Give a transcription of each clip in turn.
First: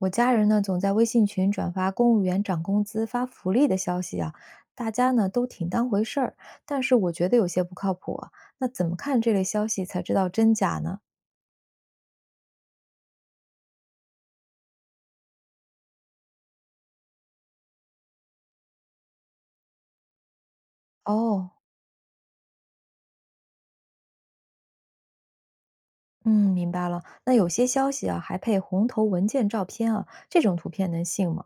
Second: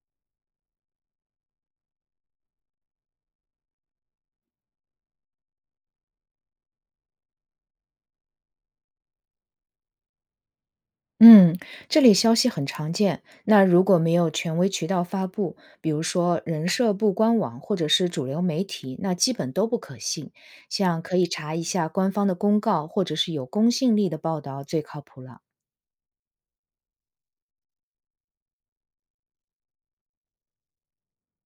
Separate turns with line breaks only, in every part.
我家人呢总在微信群转发公务员涨工资、发福利的消息啊，大家呢都挺当回事儿，但是我觉得有些不靠谱啊。那怎么看这类消息才知道真假呢？
嗯，这类消息很常见。那如果没有权威渠道发布，比如说人社部官网或者是主流媒体，那基本都不可信。像可以
哦，
查一下官方的公告，或者是有公信力的报道最靠谱了。
嗯，明白了。那有些消息啊还配红头文件照片啊，这种图片能信吗？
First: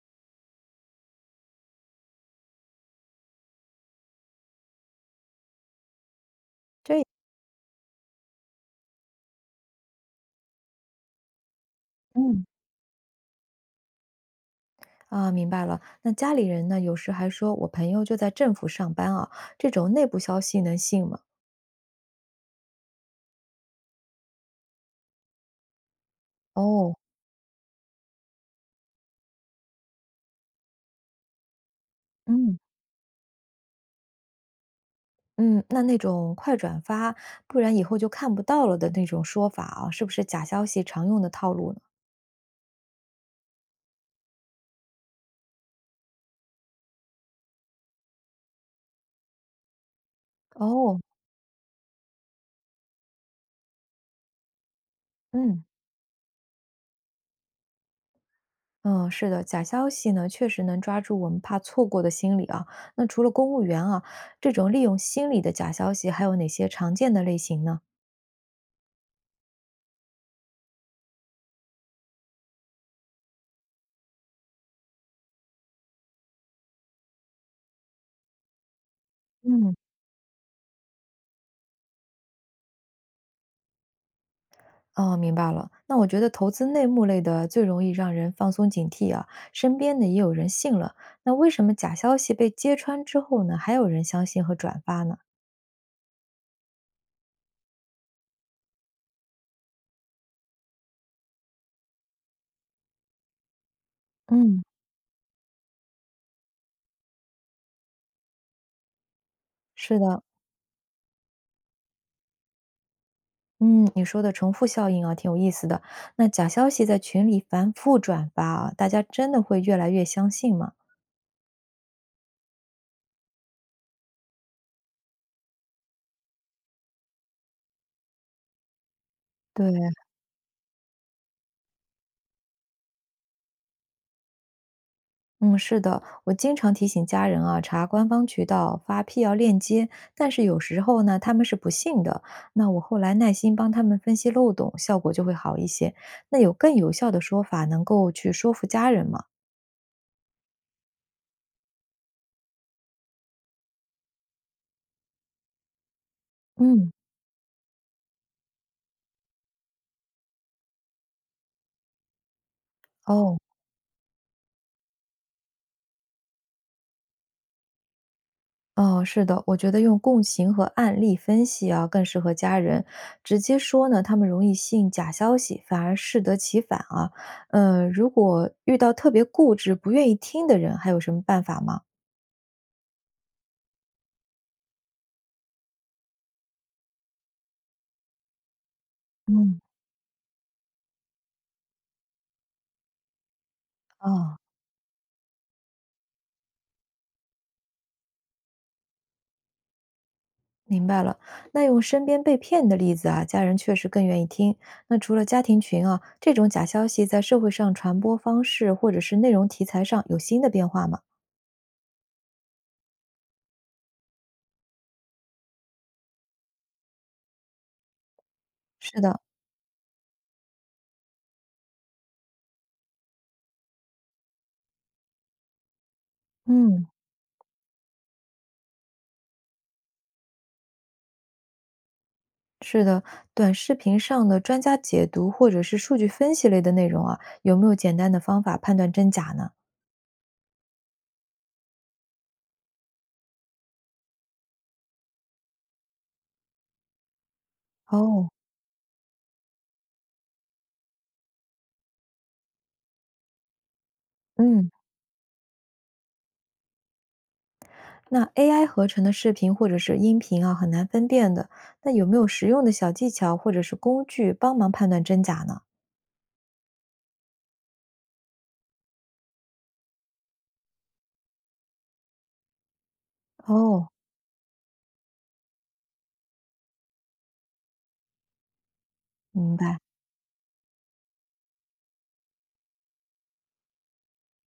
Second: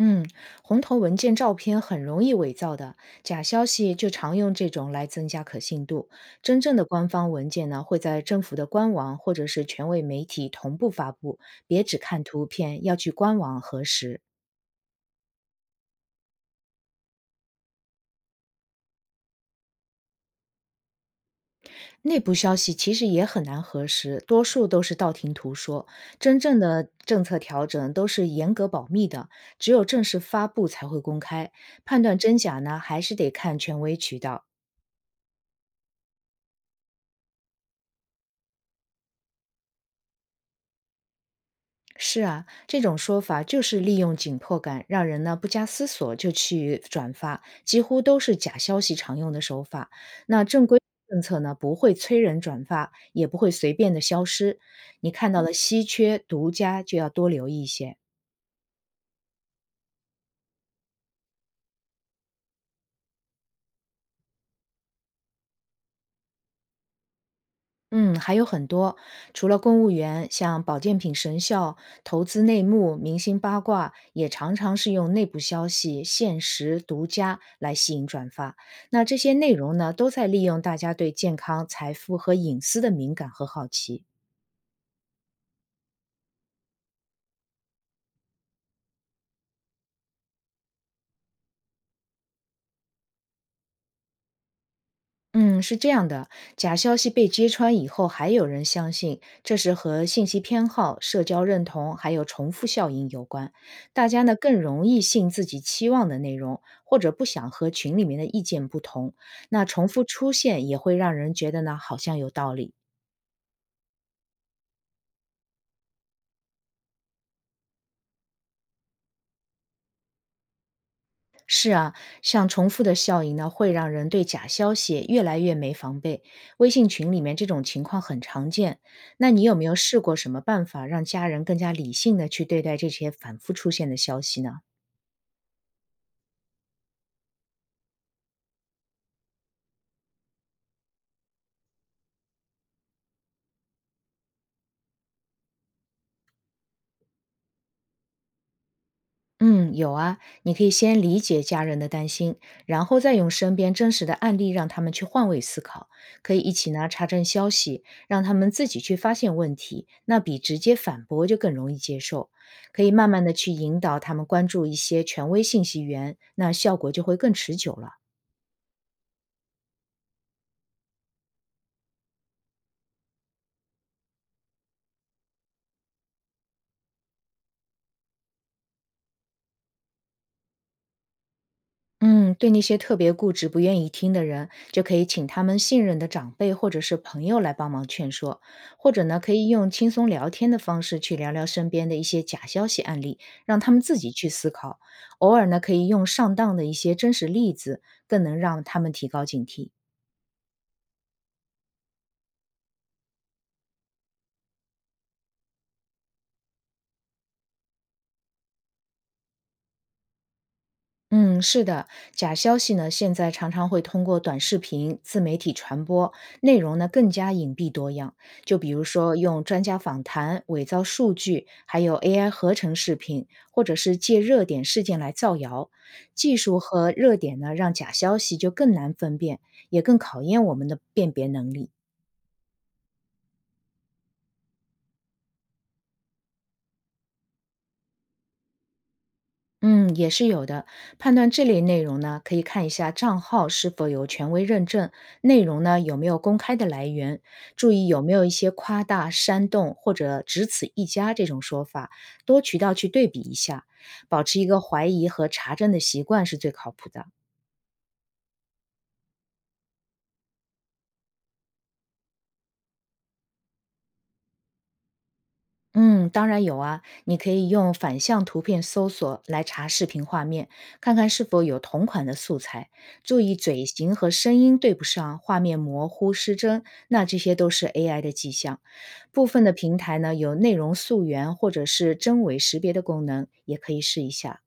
嗯，红头文件照片很容易伪造的，假消息就常用这种来增加可信度。真正的
这，
官方文件呢，会在政府的官网或者是权威媒体同步发布，别只看
嗯。
图片，要去官网核实。
啊，明白了。那家里人呢？有时还说我朋友就在政府上班啊，这种内部消息能信吗？
内部消息其实也很难核实，多数都是道听途说。真正的
哦，
政策调整都是严格保密的，只有正式发布才会公开。判断真
嗯，
假呢，还是得看权威渠道。
嗯，那那种快转发，不然以后就看不到了的那种说法啊，是不是假消息常用的套路呢？
是啊，这种说法就是利用紧迫感，让人呢不加思索就去转发，几乎都是假消息常用的手法。那正规
哦，
政策呢，不会催人转发，也不会随便的消失。你看到了
嗯
稀缺、独家，就要多留意一些。
嗯是的，假消息呢，确实能抓住我们怕错过的心理啊。那除了公务员啊，这种利用心理的假消息，还有哪些常见的类型呢？
嗯，还有很多，除了公务员，像保健品神效、投资内幕、明星八卦，也常常是用内部消息、限时、独家来吸引转发。那这些内
嗯，
容呢，都在利用大家对健康、财富和隐私的敏感和好奇。
哦，明白了。那我觉得投资内幕类的最容易让人放松警惕啊，身边的也有人信了。那为什么假消息被揭穿之后呢，还有人相信和转发呢？
嗯，是这样的，假消息被揭穿以后，还有人相信，这是和信息偏好、社交认同还有重复效应有关。大家呢更
嗯，
容易信自己期望的内容，或者不想和群里面的意见不同。那重
是
复
的，
出现也会让人觉得呢好像有道理。
嗯，你说的重复效应啊，挺有意思的。那假消息在群里反复转发啊，大家真的会越来越相信吗？
是啊，像重复的效应呢，会让人对假消息越来越没防备。微信群里面这种情况很常见。那你有没有
对，
试过什么办法让家人更加理性的去对待这些反复出现的消息呢？
嗯，是的，我经常提醒家人啊，查官方渠道、发辟谣链接，但是有时候呢，他们是不信的。那我后来耐心帮他们分析漏洞，效果就会好一些。那有更有效的说法，能够去说服家人吗？
嗯，有啊，你可以先理解家人的担心，然后再用身边真实的案例让他们去换位思考，可以一起呢
嗯，
查证消息，让他们自己去发现问题，那比直接反驳就更容易接受。可以慢慢的
哦。
去引导他们关注一些权威信息源，那效果就会更持久了。
哦，是的，我觉得用共情和案例分析啊，更适合家人。直接说呢，他们容易信假消息，反而适得其反啊。嗯，如果遇到特别固执、不愿意听的人，还有什么办法吗？
嗯，对那些特别固执、不愿意听的人，就可以请他们信任的长辈或者是朋友来帮忙劝说，或者呢，可以
嗯，
用轻松聊天的方式去聊聊身边的一些假消息案例，让他们自己去
哦，
思考。偶尔呢，可以用上当的一些真实例子，更能让他们提高警惕。
明白了。那用身边被骗的例子啊，家人确实更愿意听。那除了家庭群啊，这种假消息在社会上传播方式或者是内容题材上有新的变化吗？
嗯，是的，假消息呢，现在常常会通过短视频、自媒体传播，内容呢更加隐蔽多样。就比如
是
说
的，
用专家访谈、伪造数据，还有 AI 合成视频，或者是借热点事件来造谣。技术
嗯。
和热点呢，让假消息就更难分辨，也更考验我们的辨别能力。
是的，短视频上的专家解读或者是数据分析类的内容啊，有没有简单的方法判断真假呢？
嗯，也是有的。判断这类内容呢，可以看一下账号是否有权威认证，内容呢有没有公开的来源，注意有没有
哦，
一些夸大、煽动或者只此一家这种说法，多渠道去对比一下，保持一个
嗯，
怀疑和查证的习惯是最靠谱的。
那 AI 合成的视频或者是音频啊，很难分辨的。那有没有实用的小技巧或者是工具帮忙判断真假呢？
嗯，当然有啊，你可以用反向图片搜索来查视频画面，看看是否有同款的素材。注意嘴
哦，
型和声音对不上，画面模糊失真，那这些都是 AI 的迹象。部分的
明
平
白。
台呢有内容溯源或者是真伪识别的功能，也可以试一下。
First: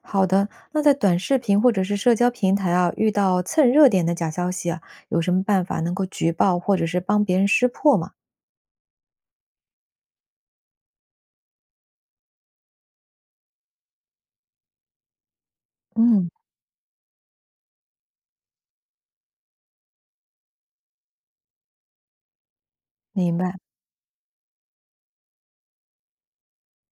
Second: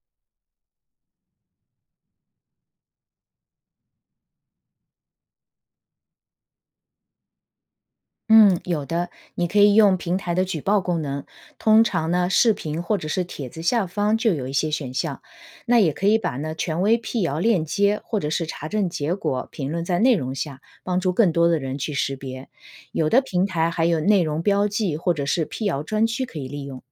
好的，那在短视频或者是社交平台啊，遇到蹭热点的假消息啊，有什么办法能够举报或者是帮别人识破吗？
嗯，有的，你可以用平台的举报功能，通常呢，视频或者是帖子下方就有一些选项。那也可以
嗯，
把呢权威辟谣链接或者是查证结果评论在内容下，帮助更多的人去识别。有的
明
平
白。
台还有内容标记或者是辟谣专区可以利用。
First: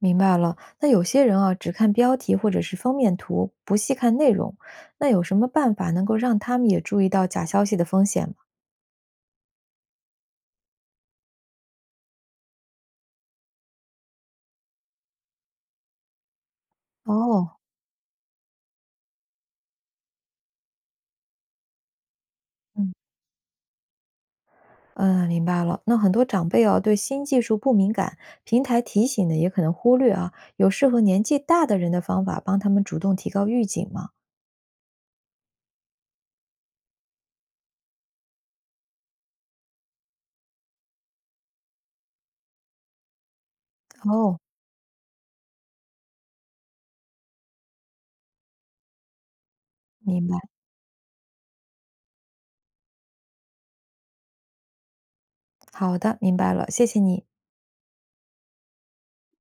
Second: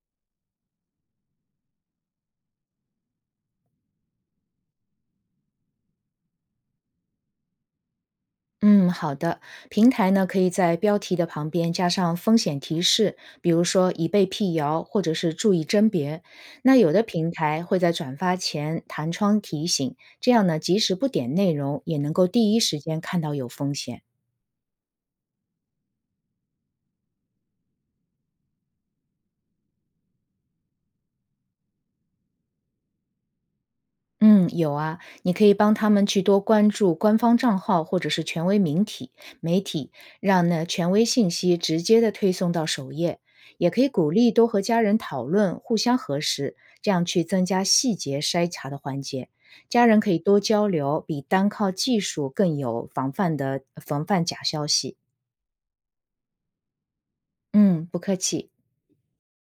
明白了，那有些人啊，只看标题或者是封面图，不细看内容，那有什么办法能够让他们也注意到假消息的风险吗？
嗯，好的。平台呢，可以在标题的旁边加上风险提示，比如说已被辟谣，或者是注意甄别。那有的平
哦，
台会在转发前弹窗提醒，这样呢，即使不点内容，也能够第一时
嗯，
间看到有风险。
嗯，明白了。那很多长辈啊，对新技术不敏感，平台提醒的也可能忽略啊。有适合年纪大的人的方法，帮他们主动提高预警吗？
嗯，有啊，你可以帮他们去多关注官方账号或者是权威名体媒体，让呢权威信息直接的推送到首页。也可以鼓励
哦，
多和家人讨论，互相核实，这样去增加细节筛查的环节。家人可以
明白。
多交流，比单靠技术更有防范的防范假消息。
好的，明白了，谢谢你。
嗯，不客气。